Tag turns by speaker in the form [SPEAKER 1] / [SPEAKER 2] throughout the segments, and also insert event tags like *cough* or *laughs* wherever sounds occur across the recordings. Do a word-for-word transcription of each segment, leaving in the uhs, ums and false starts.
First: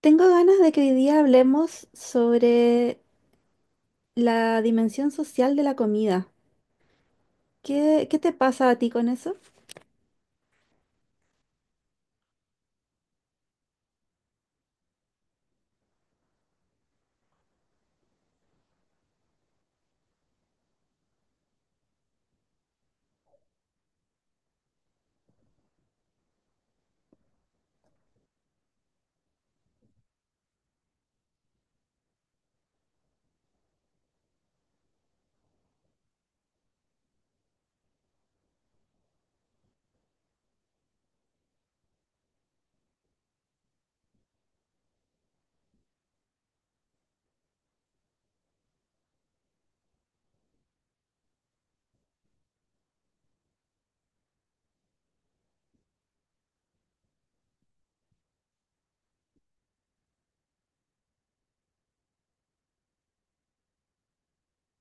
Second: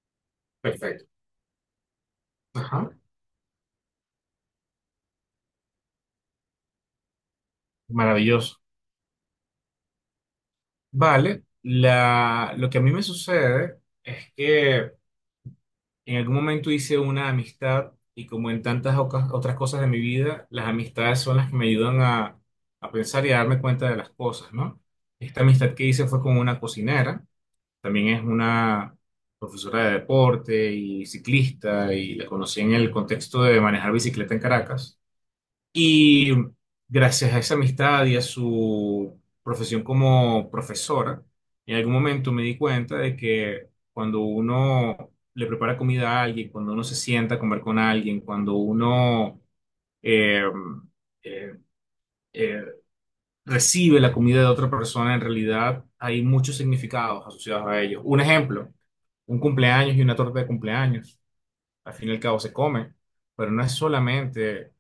[SPEAKER 1] Tengo ganas de que hoy
[SPEAKER 2] Perfecto.
[SPEAKER 1] día hablemos
[SPEAKER 2] Ajá.
[SPEAKER 1] sobre la dimensión social de la comida. ¿Qué, qué te
[SPEAKER 2] Maravilloso.
[SPEAKER 1] pasa a ti con eso?
[SPEAKER 2] Vale. La, lo que a mí me sucede es que en algún momento hice una amistad y como en tantas oca- otras cosas de mi vida, las amistades son las que me ayudan a, a pensar y a darme cuenta de las cosas, ¿no? Esta amistad que hice fue con una cocinera, también es una profesora de deporte y ciclista y la conocí en el contexto de manejar bicicleta en Caracas. Y gracias a esa amistad y a su profesión como profesora, en algún momento me di cuenta de que cuando uno le prepara comida a alguien, cuando uno se sienta a comer con alguien, cuando uno eh, eh, eh, recibe la comida de otra persona, en realidad hay muchos significados asociados a ello. Un ejemplo, un cumpleaños y una torta de cumpleaños al fin y al cabo se come, pero no es solamente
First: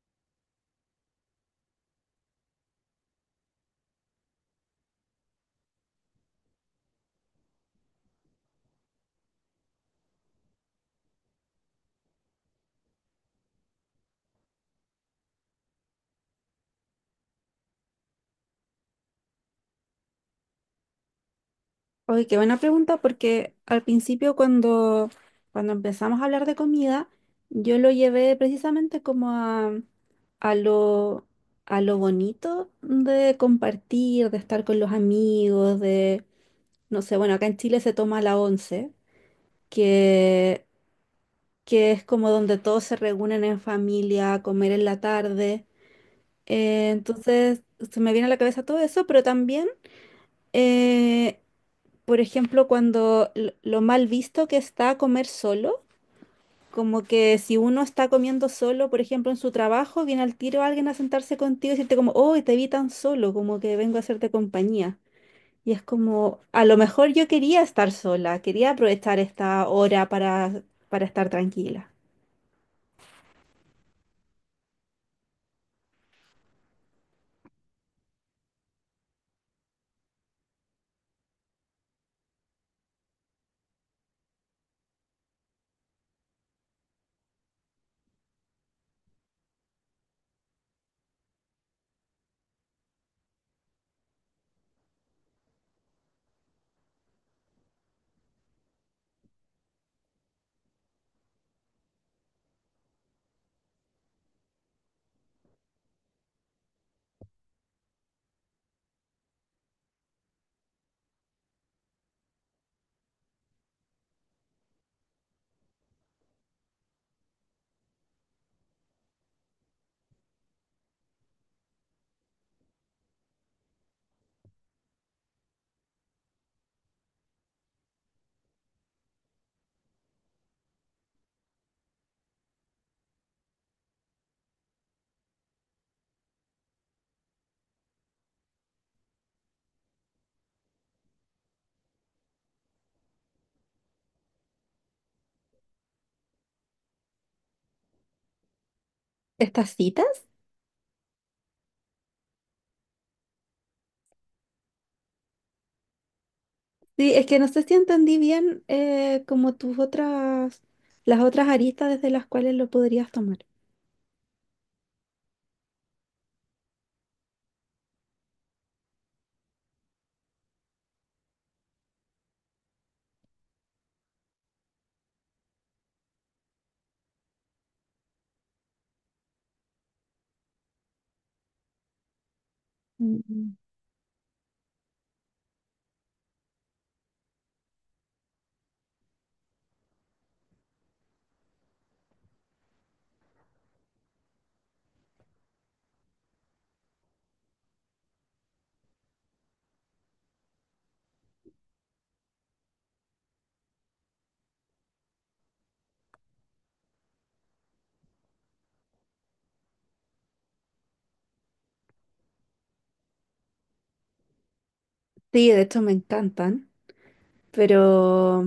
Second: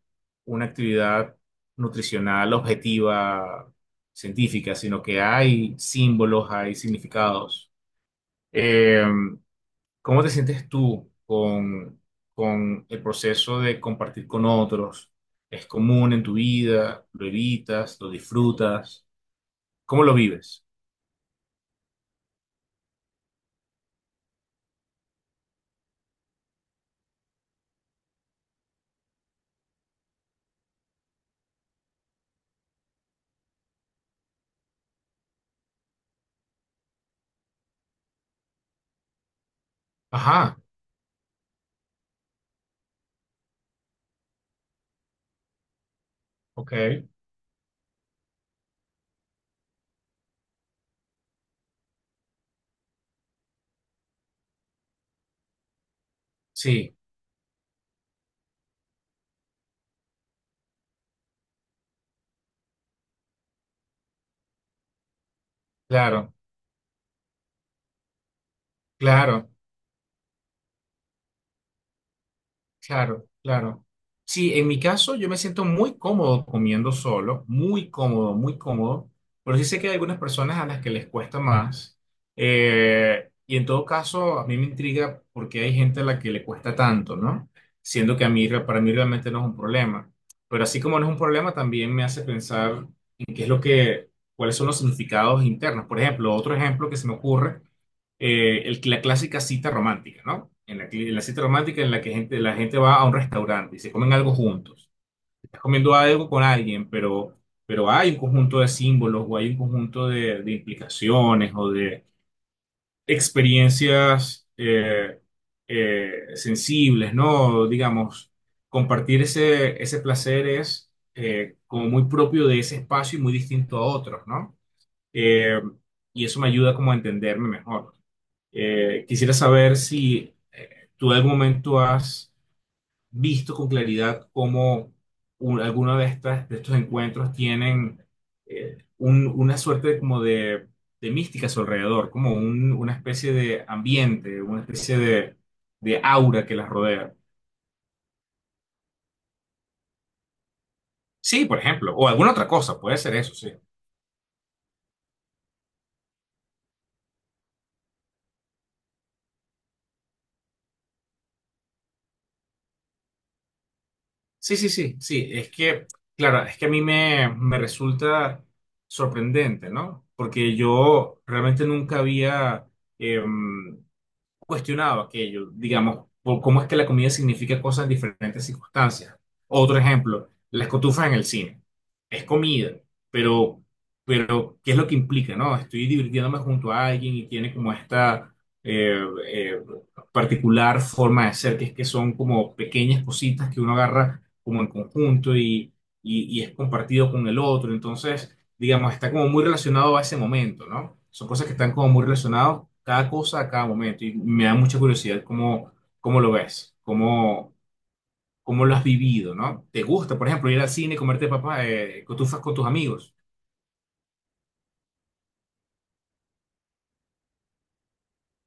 [SPEAKER 2] una actividad nutricional objetiva, científica, sino que hay símbolos, hay significados. Eh, ¿Cómo te sientes tú con, con el proceso de compartir con otros? ¿Es común en tu vida? ¿Lo evitas? ¿Lo disfrutas? ¿Cómo lo vives?
[SPEAKER 1] Oye, qué buena pregunta, porque al principio cuando, cuando empezamos a hablar de comida, yo lo llevé precisamente como a, a lo, a lo bonito de compartir, de estar con los amigos, de, no sé, bueno, acá en Chile se toma la once,
[SPEAKER 2] Ajá,
[SPEAKER 1] que, que es como donde todos se reúnen en familia a comer en la tarde.
[SPEAKER 2] ok,
[SPEAKER 1] Eh, entonces, se me viene a la cabeza todo eso, pero también, eh, por ejemplo, cuando l- lo mal visto que está comer solo,
[SPEAKER 2] sí,
[SPEAKER 1] como que si uno está comiendo solo, por ejemplo, en su trabajo, viene al tiro alguien a sentarse contigo y decirte como, oh, te vi tan solo, como que vengo a hacerte compañía. Y es
[SPEAKER 2] claro,
[SPEAKER 1] como, a lo mejor yo quería estar sola, quería aprovechar
[SPEAKER 2] claro.
[SPEAKER 1] esta hora para, para estar tranquila.
[SPEAKER 2] Claro, claro. Sí, en mi caso yo me siento muy cómodo comiendo solo, muy cómodo, muy cómodo, pero sí sé que hay algunas personas a las que les cuesta más. Eh, y en todo caso, a mí me intriga por qué hay gente a la que le cuesta tanto, ¿no? Siendo que a mí, re- para mí realmente no es un problema. Pero así como no es un problema, también me hace pensar en qué es lo que, cuáles son los significados internos. Por ejemplo, otro ejemplo que se me ocurre eh, el- la clásica cita romántica, ¿no? En la, cli- la cita romántica en la que gente, la gente va a un restaurante y se comen algo juntos. Estás comiendo algo con alguien, pero, pero hay un conjunto de símbolos o hay un conjunto de, de implicaciones o de experiencias eh, eh, sensibles, ¿no? Digamos, compartir ese, ese placer es eh, como muy propio de ese espacio y muy distinto a otros, ¿no? Eh, y eso me ayuda como a entenderme mejor. Eh, quisiera saber si eh, tú en algún momento has visto con claridad cómo un- alguno de estas, de estos encuentros tienen eh, un- una suerte de- como de, de mística a su alrededor, como un- una especie de ambiente, una especie de, de aura que las rodea.
[SPEAKER 1] ¿Estas citas?
[SPEAKER 2] Sí, por ejemplo, o alguna otra cosa, puede ser eso, sí.
[SPEAKER 1] Sí, es que no sé si entendí bien eh, como tus otras, las otras aristas desde las cuales lo podrías tomar.
[SPEAKER 2] Sí, sí, sí, sí, es que, claro, es que a mí me, me resulta sorprendente, ¿no? Porque yo realmente nunca había, em, cuestionado aquello, digamos, por cómo es que la comida significa cosas en diferentes circunstancias. Otro ejemplo, las cotufas en el cine. Es comida,
[SPEAKER 1] Mm.
[SPEAKER 2] pero, pero ¿qué es lo que implica, no? Estoy divirtiéndome junto a alguien y tiene como esta eh, eh, particular forma de ser, que es que son como pequeñas cositas que uno agarra como en conjunto y, y, y es compartido con el otro. Entonces, digamos, está como muy relacionado a ese momento, ¿no? Son cosas que están como muy relacionadas, cada cosa a cada momento, y me da mucha curiosidad cómo, cómo lo ves, cómo, cómo lo has vivido, ¿no? ¿Te gusta, por ejemplo, ir al cine, comerte papas, eh, cotufas con tus amigos?
[SPEAKER 1] Sí, de hecho me encantan, pero,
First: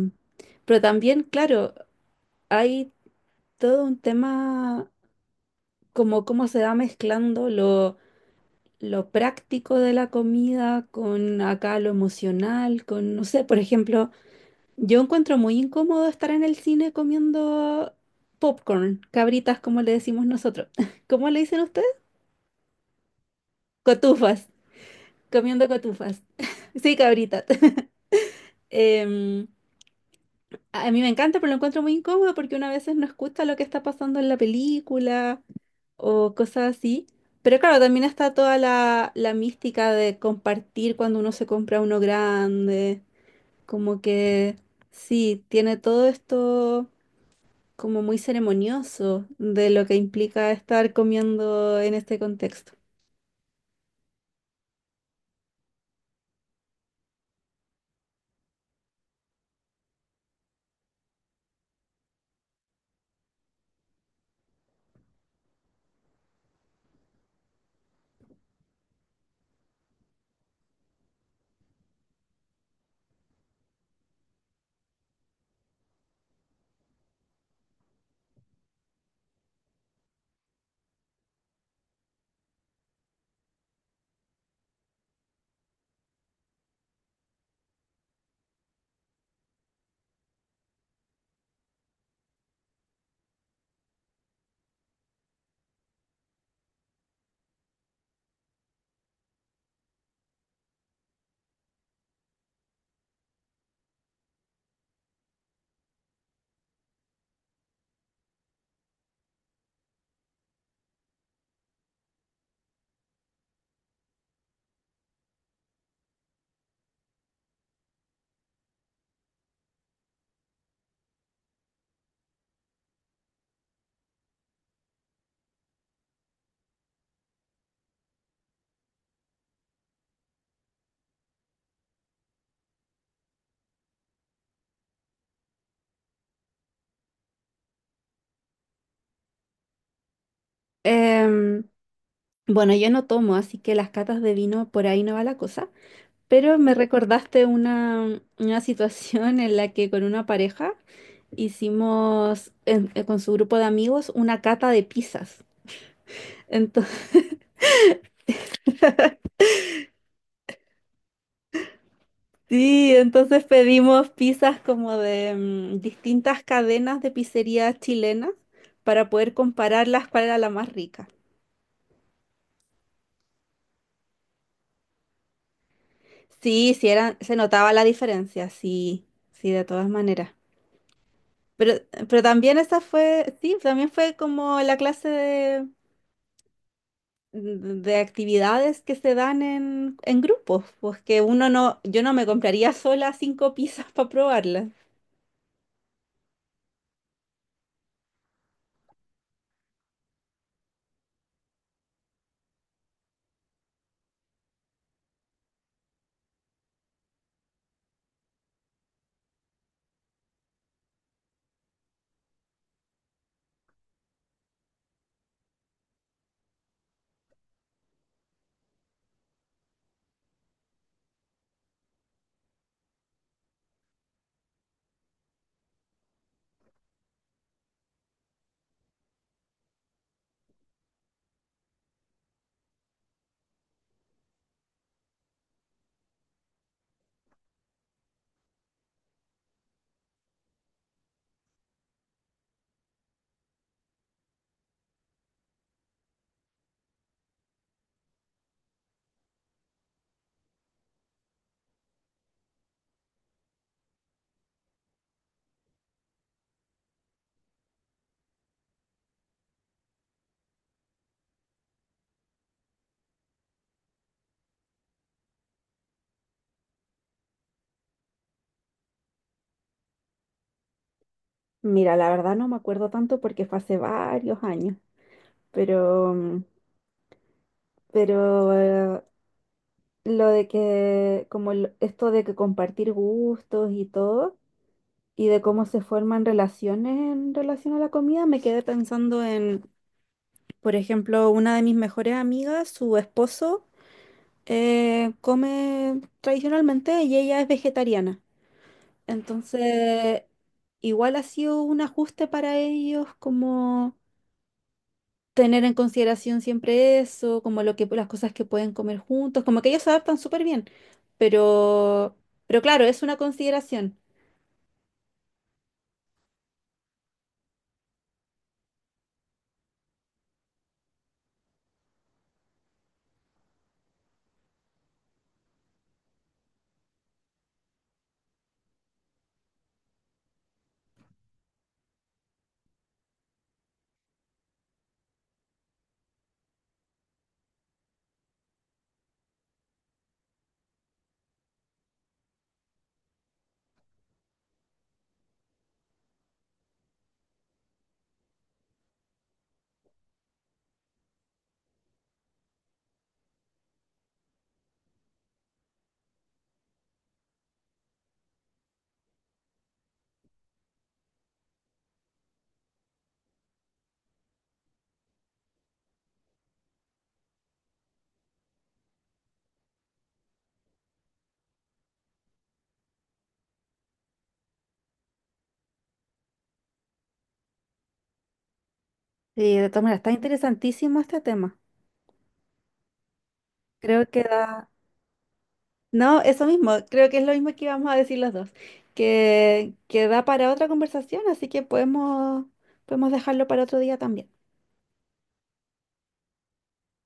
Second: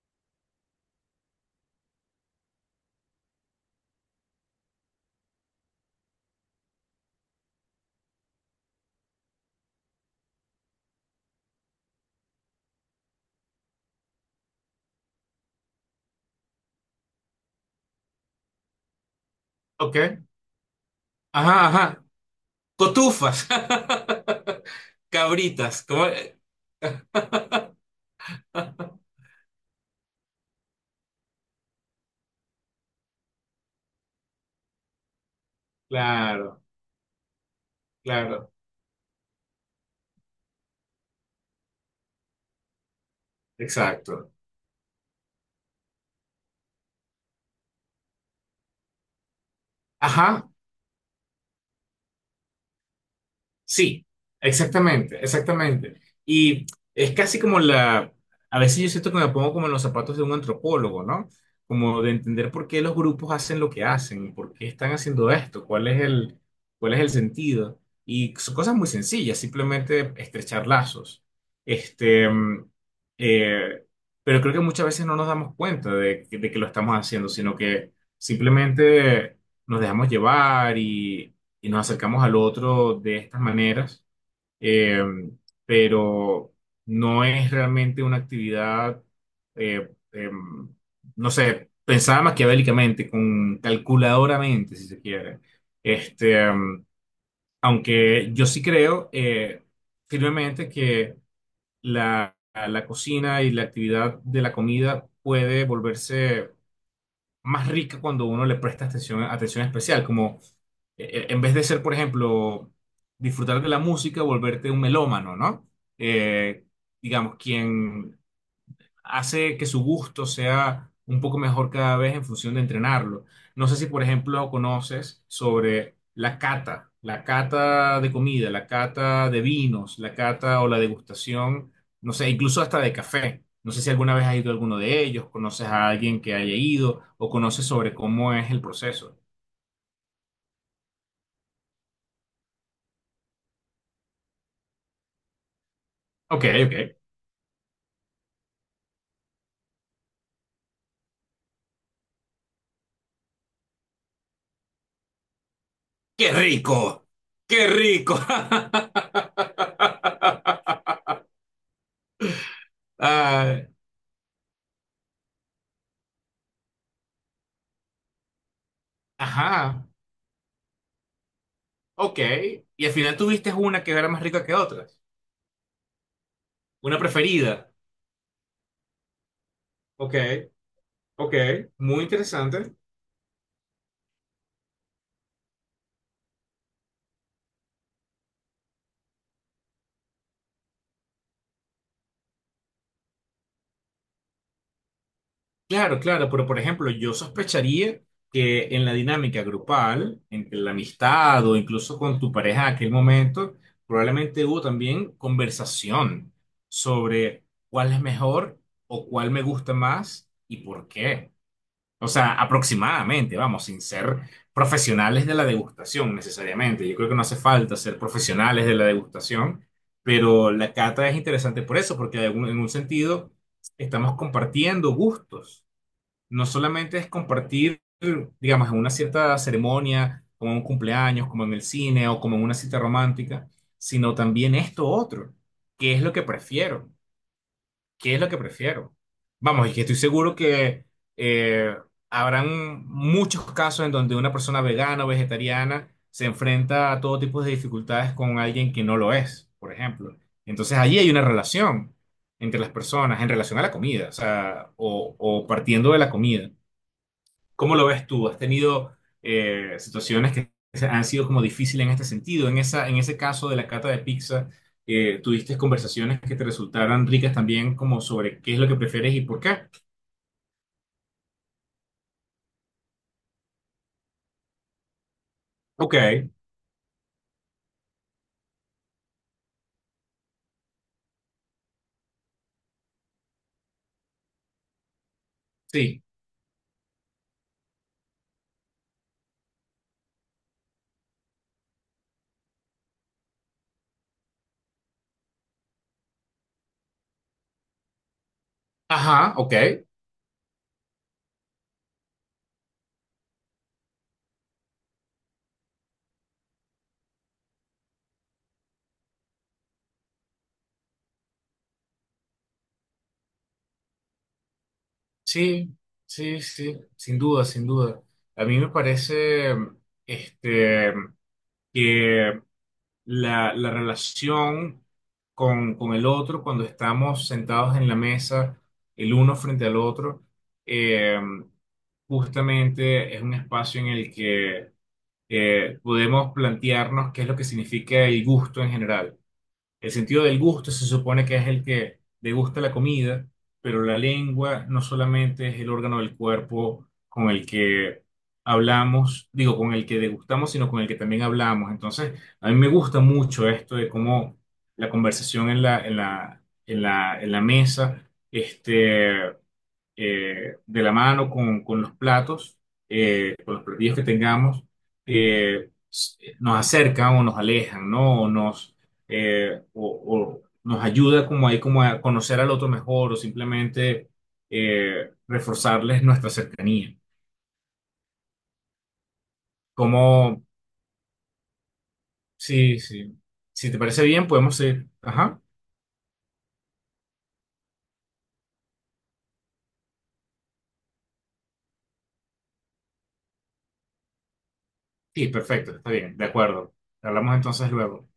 [SPEAKER 1] pero también, claro, hay todo un tema como cómo se va mezclando lo, lo práctico de la comida con acá lo emocional, con, no sé, por ejemplo, yo encuentro muy incómodo estar en el cine comiendo popcorn, cabritas como le
[SPEAKER 2] Ok.
[SPEAKER 1] decimos nosotros. *laughs* ¿Cómo le dicen
[SPEAKER 2] Ajá,
[SPEAKER 1] ustedes?
[SPEAKER 2] ajá. Cotufas.
[SPEAKER 1] Cotufas,
[SPEAKER 2] *laughs*
[SPEAKER 1] comiendo
[SPEAKER 2] Cabritas. ¿cómo?
[SPEAKER 1] cotufas. *laughs* Sí, cabritas. *laughs* Em, a a mí me encanta, pero lo encuentro muy incómodo porque uno a veces no escucha lo que está pasando en la película o
[SPEAKER 2] Claro,
[SPEAKER 1] cosas así. Pero claro, también está
[SPEAKER 2] claro.
[SPEAKER 1] toda la, la mística de compartir cuando uno se compra uno grande. Como
[SPEAKER 2] Exacto.
[SPEAKER 1] que sí, tiene todo esto como muy ceremonioso de lo que
[SPEAKER 2] Ajá,
[SPEAKER 1] implica estar comiendo en este contexto.
[SPEAKER 2] Sí, exactamente, exactamente. Y es casi como la, a veces yo siento que me pongo como en los zapatos de un antropólogo, ¿no? Como de entender por qué los grupos hacen lo que hacen, por qué están haciendo esto, cuál es el, cuál es el sentido. Y son cosas muy sencillas, simplemente estrechar lazos. Este, mm, eh, pero creo que muchas veces no nos damos cuenta de, que de que lo estamos haciendo, sino que simplemente nos dejamos llevar y nos acercamos al otro de estas maneras, eh, pero no es realmente una actividad, eh, em, no sé, pensada maquiavélicamente, con calculadoramente, si se quiere. Este, em, Aunque yo sí creo eh, firmemente que la, la cocina y la actividad de la comida puede volverse más rica cuando uno le presta atención, atención especial, como eh, eh, en vez de ser, por ejemplo, disfrutar de la música, volverte un melómano, ¿no? Eh, digamos, quien hace que su gusto sea un poco mejor cada vez en función de entrenarlo. No sé si, por ejemplo, conoces sobre la cata, la cata de comida, la cata de vinos, la cata o la degustación, no sé, incluso hasta de café. No sé si alguna vez has ido a alguno de ellos, conoces a alguien que haya ido o conoces sobre cómo es el proceso.
[SPEAKER 1] Em, Bueno, yo no tomo, así que las catas de vino por ahí no va la cosa,
[SPEAKER 2] Ok,
[SPEAKER 1] pero me
[SPEAKER 2] ok.
[SPEAKER 1] recordaste una, una situación en la que con una pareja hicimos en- eh, con su grupo de amigos una cata de pizzas.
[SPEAKER 2] ¡Qué rico!
[SPEAKER 1] Entonces,
[SPEAKER 2] ¡Qué rico! *laughs*
[SPEAKER 1] *laughs* sí, entonces
[SPEAKER 2] Ah,
[SPEAKER 1] pedimos pizzas como de mm, distintas cadenas de pizzerías chilenas para poder
[SPEAKER 2] ajá.
[SPEAKER 1] compararlas cuál era la más rica.
[SPEAKER 2] Ok. Y al final tuviste una que era más rica que otras.
[SPEAKER 1] Sí, sí
[SPEAKER 2] Una
[SPEAKER 1] eran, se
[SPEAKER 2] preferida.
[SPEAKER 1] notaba la diferencia, sí, sí, de todas
[SPEAKER 2] Ok,
[SPEAKER 1] maneras.
[SPEAKER 2] ok.
[SPEAKER 1] Pero,
[SPEAKER 2] Muy
[SPEAKER 1] pero también
[SPEAKER 2] interesante.
[SPEAKER 1] esa fue, sí, también fue como la clase de, de actividades que se dan en, en grupos, pues que uno no, yo no me compraría sola cinco pizzas *laughs* para probarlas.
[SPEAKER 2] Claro, claro, pero por ejemplo, yo sospecharía que en la dinámica grupal, entre la amistad o incluso con tu pareja en aquel momento, probablemente hubo también conversación sobre cuál es mejor o cuál me gusta más y por qué. O sea, aproximadamente, vamos, sin ser profesionales de la degustación necesariamente. Yo creo que no hace falta ser profesionales de la degustación, pero la cata es interesante por eso, porque de algún- en un sentido estamos compartiendo gustos. No solamente es compartir, digamos, en una cierta ceremonia, como en un cumpleaños, como en el cine o como en una cita romántica, sino también esto otro, que es lo que prefiero. ¿Qué es lo que prefiero? Vamos, y que estoy seguro que eh, habrán muchos casos en donde una persona vegana o vegetariana se enfrenta a todo tipo de dificultades con alguien que no lo es, por ejemplo. Entonces allí hay una relación entre las personas en relación a la comida, o sea, o, o partiendo de la comida. ¿Cómo lo ves tú? ¿Has tenido eh, situaciones que han sido como difíciles en este sentido? En esa, en ese caso de la cata de pizza, eh, ¿tuviste conversaciones que te resultaran ricas también como sobre qué es lo que prefieres y por qué?
[SPEAKER 1] Mira, la verdad no me acuerdo tanto porque fue hace varios años,
[SPEAKER 2] Ok,
[SPEAKER 1] pero, mm, pero eh, lo de que, como lo- esto de que compartir gustos y todo, y de cómo se
[SPEAKER 2] sí.
[SPEAKER 1] forman relaciones en relación a la comida, me quedé pensando en. Por ejemplo, una de mis mejores amigas, su esposo, eh, come tradicionalmente y ella es vegetariana.
[SPEAKER 2] Ajá, ok.
[SPEAKER 1] Entonces, igual ha sido un ajuste para ellos como tener en consideración siempre eso, como lo que, las cosas que pueden comer juntos, como que ellos se adaptan súper bien. Pero, pero claro, es una consideración.
[SPEAKER 2] Sí, sí, sí, sin duda, sin duda. A mí me parece, este, que la, la relación con, con el otro cuando estamos sentados en la mesa, el uno frente al otro, eh, justamente es un espacio en el que eh, podemos plantearnos qué es lo que significa el gusto en general. El sentido del gusto se supone que es el que degusta la comida, pero la lengua no solamente es el órgano del cuerpo con el que hablamos, digo, con el que degustamos, sino con el que también hablamos. Entonces, a mí me gusta mucho esto de cómo la conversación en la, en la, en la, en la mesa, este, eh, de la mano con, con los platos, eh, con los platillos que tengamos, eh, s- nos acercan o nos alejan, ¿no? O nos, eh, o, o nos ayuda como ahí como a conocer al otro mejor o simplemente eh, reforzarles nuestra cercanía.
[SPEAKER 1] Y de todas maneras,
[SPEAKER 2] Como,
[SPEAKER 1] está interesantísimo este tema.
[SPEAKER 2] sí, sí. Si te parece
[SPEAKER 1] Creo que
[SPEAKER 2] bien, podemos
[SPEAKER 1] da.
[SPEAKER 2] ir. Ajá.
[SPEAKER 1] No, eso mismo, creo que es lo mismo que íbamos a decir los dos, que, que da para otra conversación, así que podemos, podemos dejarlo para otro día también.
[SPEAKER 2] Sí, perfecto, está bien, de acuerdo. Hablamos entonces luego.